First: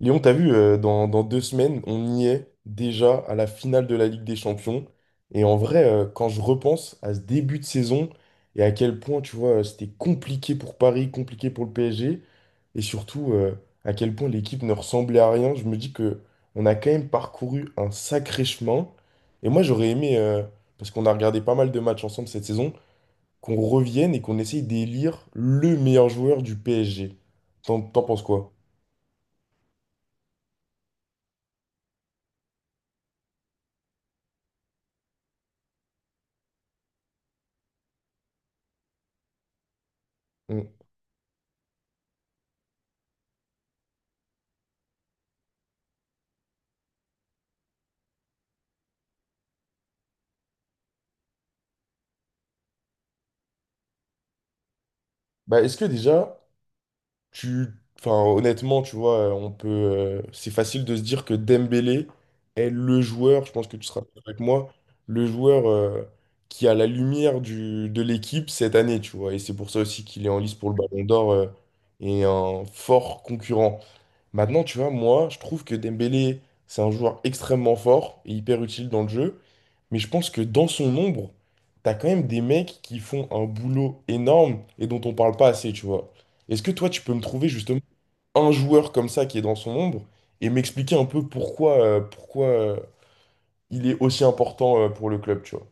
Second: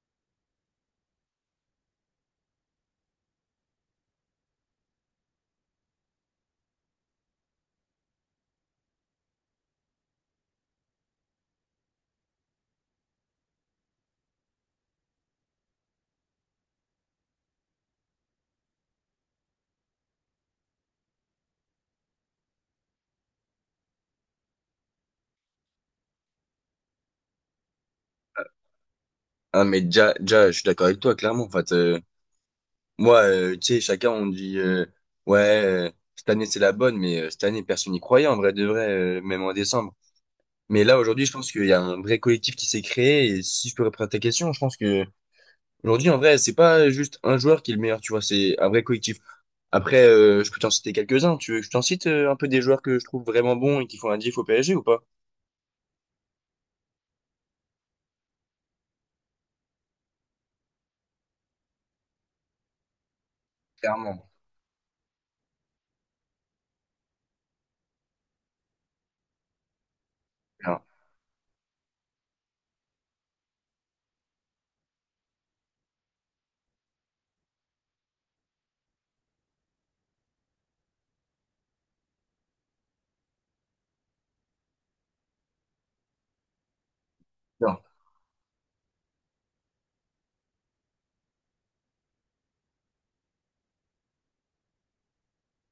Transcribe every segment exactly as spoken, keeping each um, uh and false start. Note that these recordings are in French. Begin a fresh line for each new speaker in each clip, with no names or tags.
Léon, t'as vu, euh, dans, dans deux semaines, on y est déjà à la finale de la Ligue des Champions. Et en vrai, euh, quand je repense à ce début de saison et à quel point, tu vois, c'était compliqué pour Paris, compliqué pour le P S G, et surtout euh, à quel point l'équipe ne ressemblait à rien, je me dis que on a quand même parcouru un sacré chemin. Et moi, j'aurais aimé, euh, parce qu'on a regardé pas mal de matchs ensemble cette saison, qu'on revienne et qu'on essaye d'élire le meilleur joueur du P S G. T'en t'en penses quoi?
Ah mais déjà, déjà, je suis d'accord avec toi, clairement. En fait, euh, moi, euh, tu sais, chacun on dit euh, ouais, euh, cette année c'est la bonne, mais euh, cette année personne n'y croyait en vrai de vrai, euh, même en décembre.
Mm.
Mais là aujourd'hui, je pense qu'il y a un vrai collectif qui s'est créé. Et si je peux répondre à ta question, je pense que aujourd'hui en vrai, c'est pas juste un joueur qui est le meilleur, tu vois, c'est un vrai collectif. Après, euh, je peux t'en citer quelques-uns. Tu veux que je t'en cite euh, un peu des joueurs que je trouve vraiment bons et qui font un diff au P S G ou pas?
Bah, est-ce que déjà, Tu, enfin, honnêtement, tu vois, euh, on peut, euh, c'est facile de se dire que Dembélé est le joueur, je pense que tu seras d'accord
Clairement.
avec moi, le joueur euh, qui a la lumière du, de l'équipe cette année, tu vois. Et c'est pour ça aussi qu'il est en lice pour le
Non.
Ballon d'Or euh, et un fort concurrent. Maintenant, tu vois, moi, je trouve que Dembélé, c'est un joueur extrêmement fort et hyper utile dans le jeu. Mais je pense que dans son ombre, t'as quand même des mecs qui font un boulot énorme et dont on parle pas assez, tu vois. Est-ce que toi, tu peux me trouver
Non.
justement un joueur comme ça qui est dans son ombre et m'expliquer un peu pourquoi, euh, pourquoi euh, il est aussi important euh, pour le club, tu vois?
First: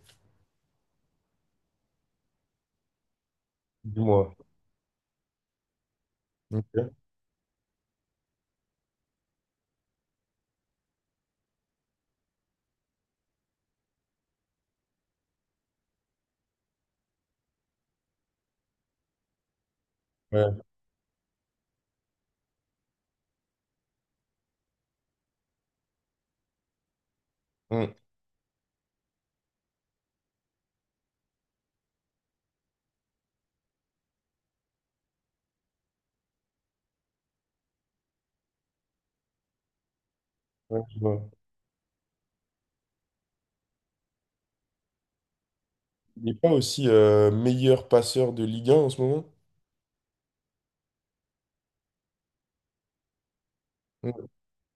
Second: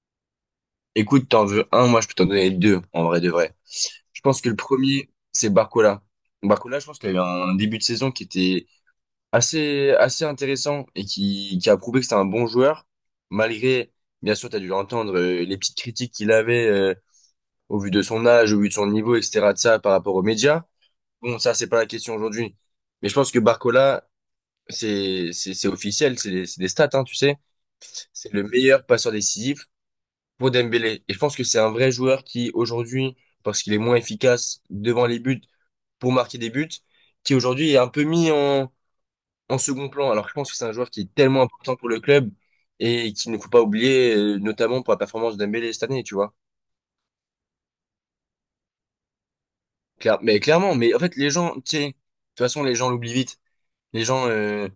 Écoute, t'en veux un, moi je peux t'en donner deux en vrai de vrai. Je
Dis-moi.
pense que le premier, c'est Barcola. Barcola, je
Ok.
pense qu'il a eu un début de saison qui était assez, assez intéressant et qui, qui a prouvé que c'était un bon joueur, malgré, bien sûr, tu as dû entendre euh, les petites critiques qu'il avait euh, au vu de son âge, au vu de son niveau, et cetera de ça par rapport aux
Ouais.
médias. Bon, ça, c'est pas la question aujourd'hui. Mais je pense que Barcola, c'est, c'est, c'est officiel, c'est des, c'est des stats, hein, tu sais.
Mm.
C'est le meilleur passeur décisif pour Dembélé. Et je pense que c'est un vrai joueur qui, aujourd'hui, parce qu'il est moins efficace devant les buts, pour marquer des buts, qui aujourd'hui est un peu mis en, en second plan. Alors je pense que c'est un
Ouais,
joueur
je
qui est
vois.
tellement important pour le club et qu'il ne faut pas oublier, euh, notamment pour la performance d'Dembélé cette année, tu
Il n'est
vois.
pas aussi euh, meilleur passeur de Ligue un en ce moment?
Claire- mais clairement, mais en fait les gens, tu sais, de toute façon les gens l'oublient vite. Les
Mm.
gens, euh,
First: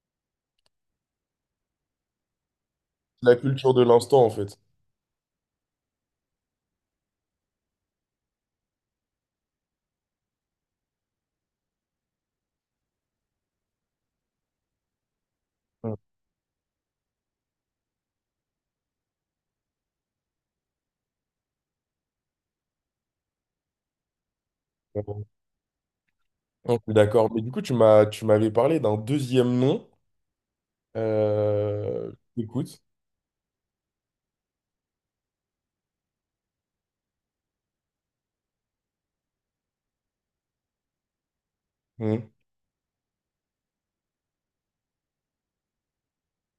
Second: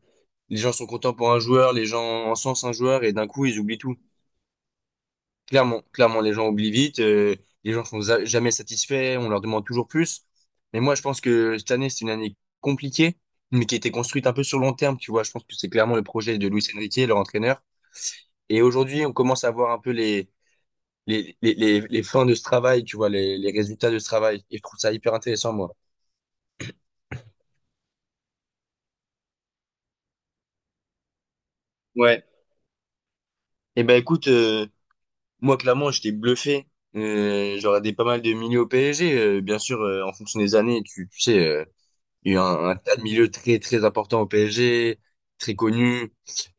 les gens sont contents pour un joueur, les gens encensent un joueur et d'un
C'est la
coup ils
culture
oublient
de
tout.
l'instant, en fait.
Clairement, clairement, les gens oublient vite, euh, les gens sont za- jamais satisfaits, on leur demande toujours plus. Mais moi, je pense que cette année, c'est une année compliquée, mais qui a été construite un peu sur long terme, tu vois. Je pense que c'est clairement le projet de Luis Enrique, leur entraîneur. Et aujourd'hui, on commence à voir un peu les, les, les, les, les fins de ce travail, tu vois, les, les résultats de ce travail. Et je trouve ça hyper
Mm.
intéressant, moi.
Je d'accord. Mais du coup, tu m'as, tu m'avais parlé d'un deuxième nom. Euh,
Ouais.
écoute.
Et ben, écoute, euh, moi, clairement, j'étais bluffé. Euh, j'aurais des pas mal de milieux au P S G, euh, bien sûr, euh, en fonction des années, tu, tu sais. euh,
Mmh.
Il y a un, un tas de milieux très très importants au P S G, très connus.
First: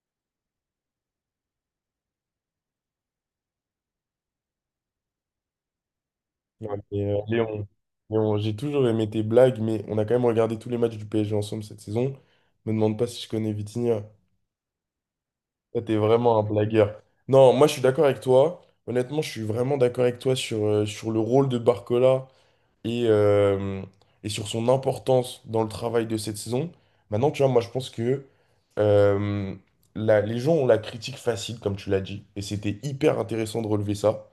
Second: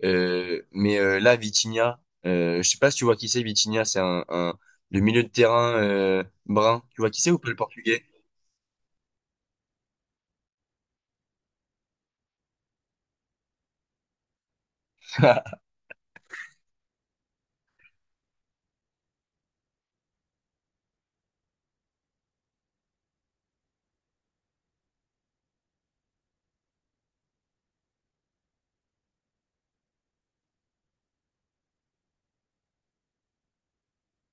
Euh, mais euh, là, Vitinha, euh, je sais pas si tu vois qui c'est. Vitinha, c'est un, un le milieu de terrain euh,
Ouais,
brun. Tu
mais,
vois
euh,
qui c'est ou pas le
Léon.
portugais?
Léon, j'ai toujours aimé tes blagues, mais on a quand même regardé tous les matchs du P S G ensemble cette saison. Me demande pas si je connais Vitinha. Toi, t'es vraiment un blagueur. Non, moi, je suis d'accord avec toi. Honnêtement, je suis vraiment d'accord avec toi sur, euh, sur le rôle de Barcola et, euh, et sur son importance dans le travail de cette saison. Maintenant, tu vois, moi, je pense que euh, la- les gens ont la critique facile, comme tu l'as dit, et c'était hyper intéressant de relever ça.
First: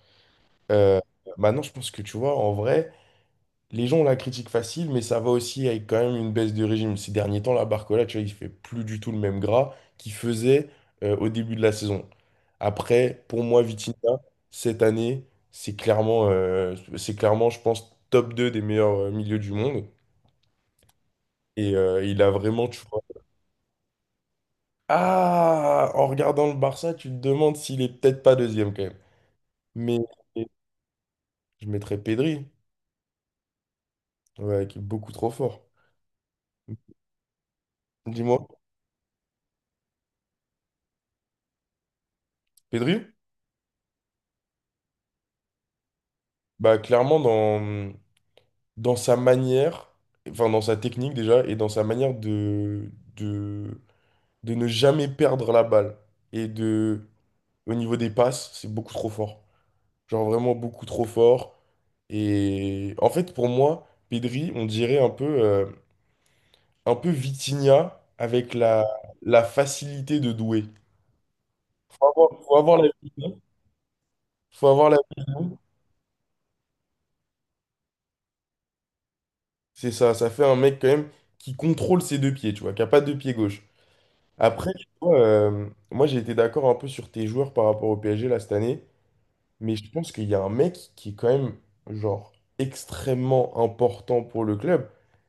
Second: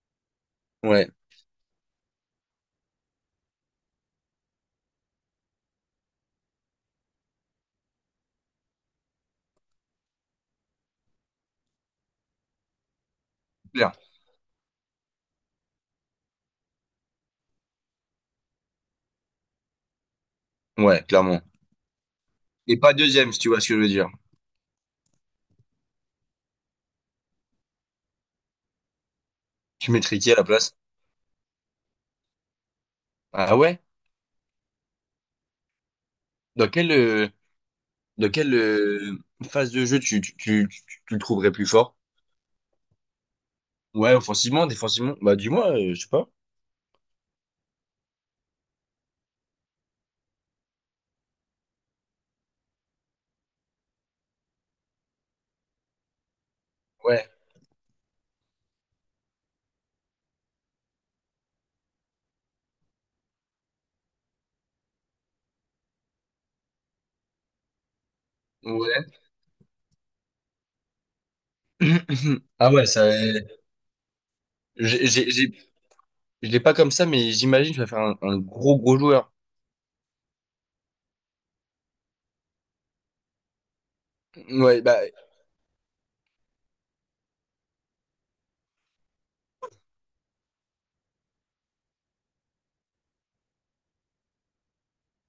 Euh,
Ouais,
maintenant, je pense que, tu vois, en vrai. Les gens la critiquent facile, mais ça va aussi avec quand même une baisse de régime. Ces derniers temps, la Barcola, tu vois, il fait plus du tout le même gras qu'il faisait euh, au début de la saison. Après, pour moi,
clair.
Vitinha, cette année, c'est clairement, euh, c'est clairement, je pense, top deux des meilleurs euh, milieux du monde.
Ouais, clairement.
Et euh, il a vraiment,
Et
tu
pas
vois.
deuxième, si tu vois ce que je veux dire.
Ah, en regardant le Barça, tu te demandes s'il est peut-être pas deuxième quand même.
Tu
Mais
mettrais qui à la place?
je mettrais Pedri,
Ah ouais?
ouais, qui est beaucoup trop fort.
Dans quelle euh, dans
Dis-moi,
quelle euh, phase de jeu tu tu, tu, tu- tu le trouverais plus fort?
Pedri?
Ouais, offensivement, défensivement? Bah dis-moi, euh, je sais pas.
Bah clairement dans, dans sa manière, enfin dans sa technique déjà, et dans sa manière de, de, de ne jamais perdre la balle. Et de,
Ouais.
au niveau des passes, c'est beaucoup trop fort. Genre vraiment beaucoup trop fort. Et en fait, pour moi, Pedri, on dirait un peu, euh, un peu Vitinha avec la,
Ouais.
la facilité de Doué. Faut avoir, faut
Ah
avoir
ouais,
la
ça.
Vitinha.
euh,
Faut avoir la...
J'ai j'ai- j'ai- Je l'ai pas comme ça, mais j'imagine que tu vas faire un, un gros gros joueur.
C'est ça, ça fait un mec quand même qui contrôle ses deux pieds, tu vois, qui a pas de pied gauche. Après,
Ouais,
tu
bah,
vois, euh, moi j'ai été d'accord un peu sur tes joueurs par rapport au P S G là cette année, mais je pense qu'il y a un mec qui est quand même genre extrêmement important pour le club.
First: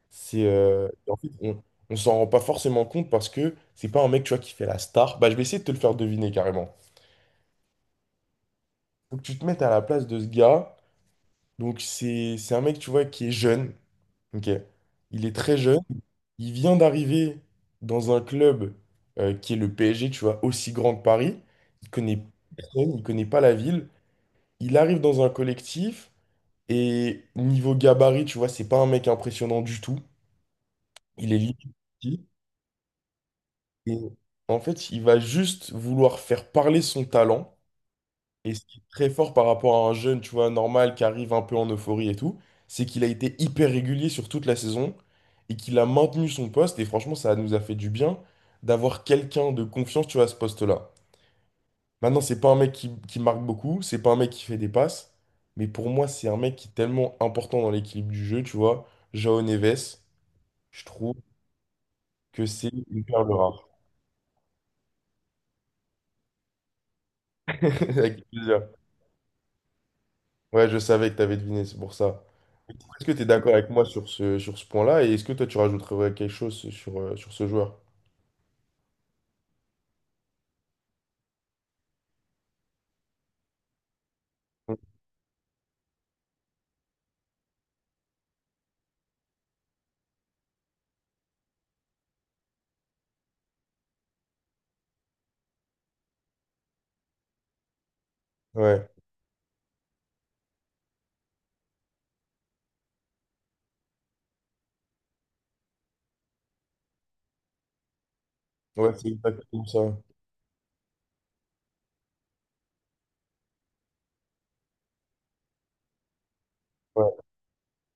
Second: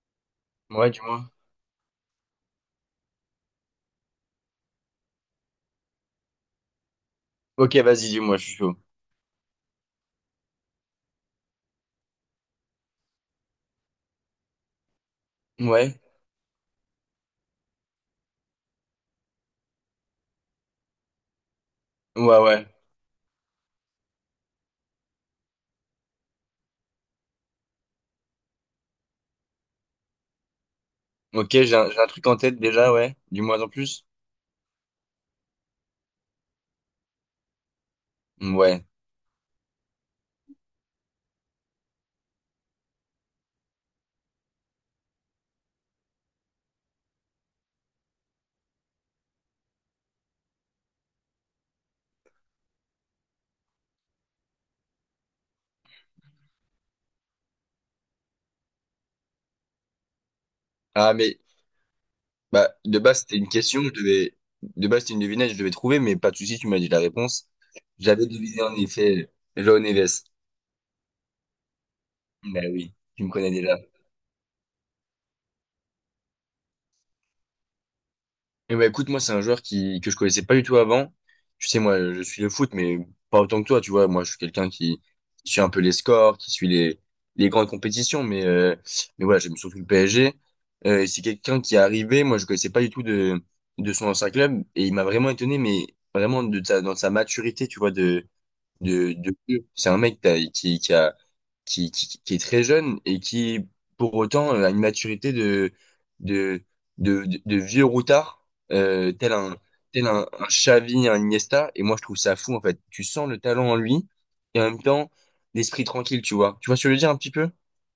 C'est euh,
ouais, du
en fait,
moins.
on, on s'en rend pas forcément compte parce que c'est pas un mec tu vois qui fait la star. Bah je vais essayer de te le faire deviner carrément.
Ok, vas-y, dis-moi, je suis chaud.
Faut que tu te mettes à la place de ce gars. Donc c'est c'est un mec tu vois qui est jeune. Ok, il est très jeune.
Ouais,
Il vient d'arriver dans un club euh, qui est le P S G, tu vois, aussi grand que Paris. Il connaît
ouais, ouais.
personne, il connaît pas la ville. Il arrive dans un collectif et niveau gabarit, tu vois, c'est pas un mec impressionnant du tout. Il est
Ok,
limite
j'ai un, j'ai un
petit.
truc en tête déjà, ouais. Dis-moi en
Et
plus.
en fait, il va juste vouloir faire parler son talent. Et ce qui
Ouais.
est très fort par rapport à un jeune, tu vois, normal, qui arrive un peu en euphorie et tout, c'est qu'il a été hyper régulier sur toute la saison et qu'il a maintenu son poste. Et franchement, ça nous a fait du bien d'avoir quelqu'un de confiance, tu vois, à ce poste-là. Maintenant, c'est pas un mec qui, qui marque beaucoup, c'est pas un mec qui fait des passes, mais pour moi, c'est un mec qui est tellement important dans l'équilibre du jeu, tu vois. Jao Neves, je
Ah,
trouve
mais,
que c'est
bah, de
une
base,
perle
c'était une
rare.
question, je devais, de base, c'était une devinette, je devais trouver, mais pas de souci, tu m'as dit la réponse.
Avec
J'avais deviné
plaisir.
en effet Joao Neves.
Ouais, je savais que tu avais deviné, c'est pour ça.
Bah oui,
Est-ce que tu
tu
es
me connais
d'accord avec
déjà.
moi sur ce, sur ce point-là? Et est-ce que toi, tu rajouterais quelque chose sur, euh, sur ce joueur?
Et ben écoute, moi, c'est un joueur qui, que je connaissais pas du tout avant. Tu sais, moi, je suis le foot, mais pas autant que toi, tu vois. Moi, je suis quelqu'un qui, qui suit un peu les scores, qui suit les, les grandes compétitions, mais, euh, mais voilà, j'aime surtout le P S G. Euh, et c'est quelqu'un qui est arrivé, moi, je connaissais pas du tout de, de son ancien club, et il m'a vraiment étonné, mais vraiment de sa, dans sa maturité, tu vois, de,
Ouais,
de, de feu. C'est un mec t'as- qui, qui a, qui, qui, qui est très jeune et qui, pour autant, euh, a une maturité de, de, de, de, de vieux routard,
ouais, c'est
euh, tel un,
exactement ça.
tel un, un Xavi, un Iniesta. Et moi, je trouve ça fou, en fait. Tu sens le talent en lui et en même temps, l'esprit tranquille, tu vois. Tu vois ce que je veux
Ouais.
dire un petit peu?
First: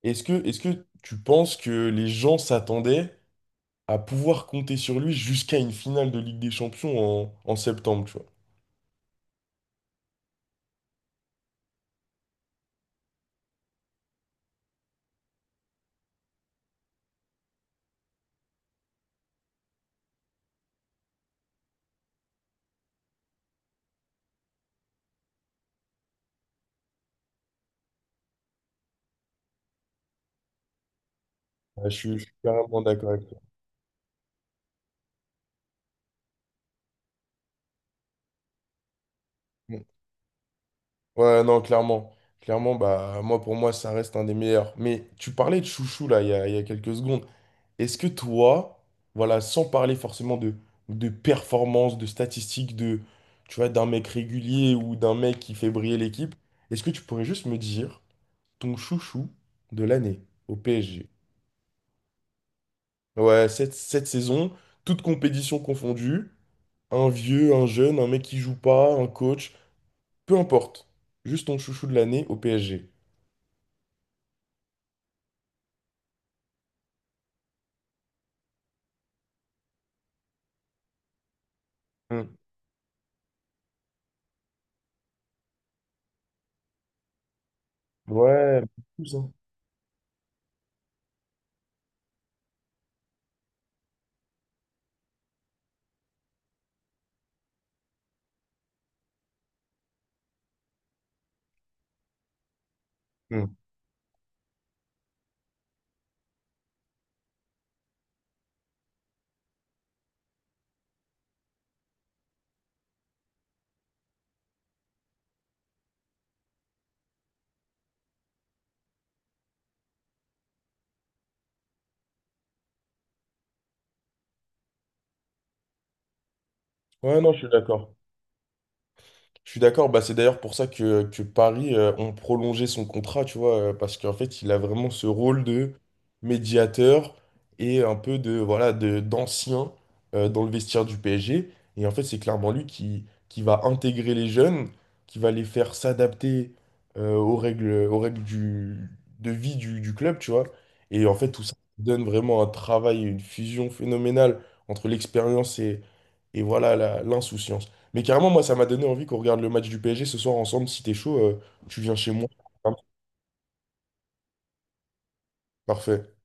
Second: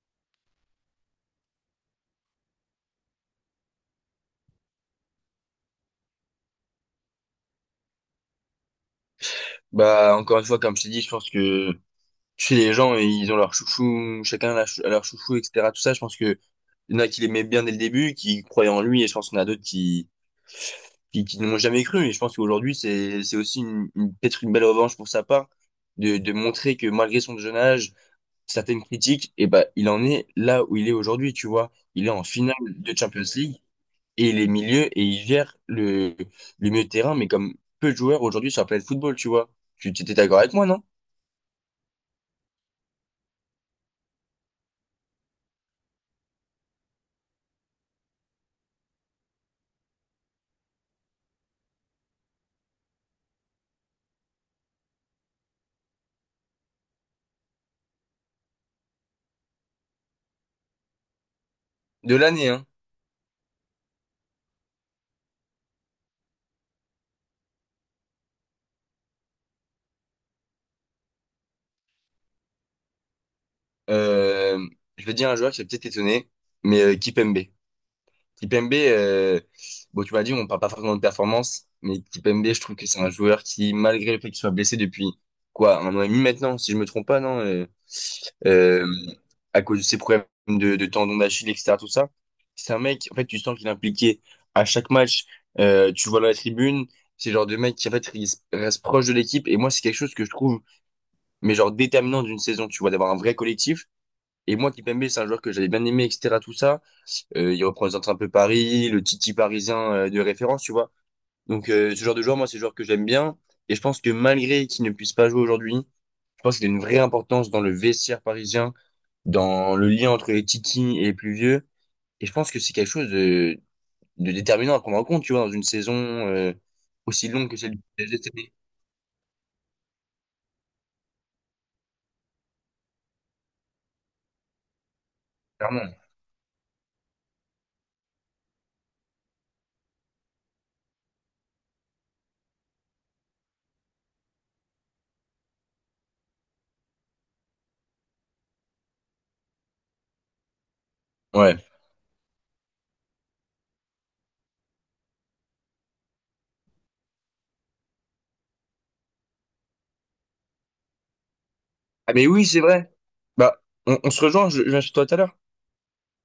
Est-ce que, est-ce que tu penses que les gens s'attendaient à pouvoir compter sur lui jusqu'à une finale de Ligue des Champions en, en septembre, tu vois?
Bah, encore une fois, comme je t'ai dit, je pense que chez les gens, ils ont leur chouchou, chacun a leur chou- a leur chouchou, et cetera. Tout ça, je pense que il y en a qui l'aimaient bien dès le début, qui croyaient en lui, et je pense qu'il y en a d'autres qui, qui, qui ne m'ont jamais cru. Et je pense qu'aujourd'hui, c'est, c'est aussi une, une- peut-être une belle revanche pour sa part de, de montrer que malgré son jeune âge, certaines critiques, et ben, il en est là où il est aujourd'hui, tu vois.
Ouais, je
Il est
suis, je
en
suis
finale
carrément
de
d'accord
Champions
avec toi.
League et il est milieu et il gère le, le milieu de terrain, mais comme peu de joueurs aujourd'hui sur la planète football, tu vois.
Mm.
Tu tu étais d'accord avec moi, non?
Ouais, non, clairement. Clairement, bah, moi, pour moi, ça reste un des meilleurs. Mais tu parlais de Chouchou, là, il y a, il y a quelques secondes. Est-ce que toi, voilà, sans parler forcément de, de performance, de statistiques, de, tu vois, d'un mec régulier ou d'un mec qui fait briller l'équipe, est-ce que tu pourrais juste me dire ton chouchou de l'année au P S G?
De l'année, hein.
Ouais, cette, cette saison, toute compétition confondue, un vieux, un jeune, un mec qui joue pas, un coach, peu importe. Juste ton chouchou de l'année au P S G.
Euh, je vais dire un joueur qui a peut-être étonné, mais euh, Kipembe. Kipembe, euh, bon, tu m'as dit, on parle pas forcément de performance, mais
Hmm.
Kipembe, je trouve que c'est un joueur qui, malgré le fait qu'il soit blessé depuis, quoi, un an et demi maintenant, si je me trompe pas, non, euh,
Ouais,
euh,
plus, hein.
à cause de ses problèmes de, de tendons d'Achille, et cetera, tout ça, c'est un mec, en fait, tu sens qu'il est impliqué à chaque match, euh, tu le vois dans la tribune, c'est le genre de mec qui, en fait, il s- reste proche de l'équipe, et moi, c'est quelque chose que je trouve, mais genre déterminant d'une saison, tu vois, d'avoir un vrai
Hmm.
collectif, et moi, Kipembe, c'est un joueur que j'avais bien aimé, et cetera, tout ça, euh, il représente un peu Paris, le Titi parisien euh, de référence, tu vois. Donc euh, ce genre de joueur, moi, c'est le joueur que j'aime bien. Et je pense que malgré qu'il ne puisse pas jouer aujourd'hui, je pense qu'il a une vraie importance dans le vestiaire parisien, dans le lien entre les Titi et les plus vieux. Et je pense que c'est quelque chose de, de déterminant à prendre en compte, tu vois, dans une saison euh,
Ouais,
aussi
non, je suis
longue que celle du
d'accord.
P S G cette année,
Je suis d'accord, bah, c'est d'ailleurs pour ça que, que Paris euh, ont prolongé son contrat, tu vois, euh, parce qu'en fait, il a vraiment ce rôle de
clairement.
médiateur et un peu de voilà de d'ancien euh, dans le vestiaire du P S G. Et en fait, c'est clairement lui qui, qui va intégrer les jeunes, qui va les faire s'adapter euh, aux règles, aux règles du, de vie du, du club, tu vois. Et en fait, tout ça
Ouais.
donne vraiment un travail, une fusion phénoménale entre l'expérience et, et voilà la- l'insouciance. Mais carrément, moi, ça m'a donné envie qu'on regarde le match du P S G ce soir ensemble. Si t'es chaud, euh, tu viens chez
Ah mais
moi.
oui, c'est vrai. Bah, on, on se rejoint, je, je viens chez toi tout à l'heure.
Parfait.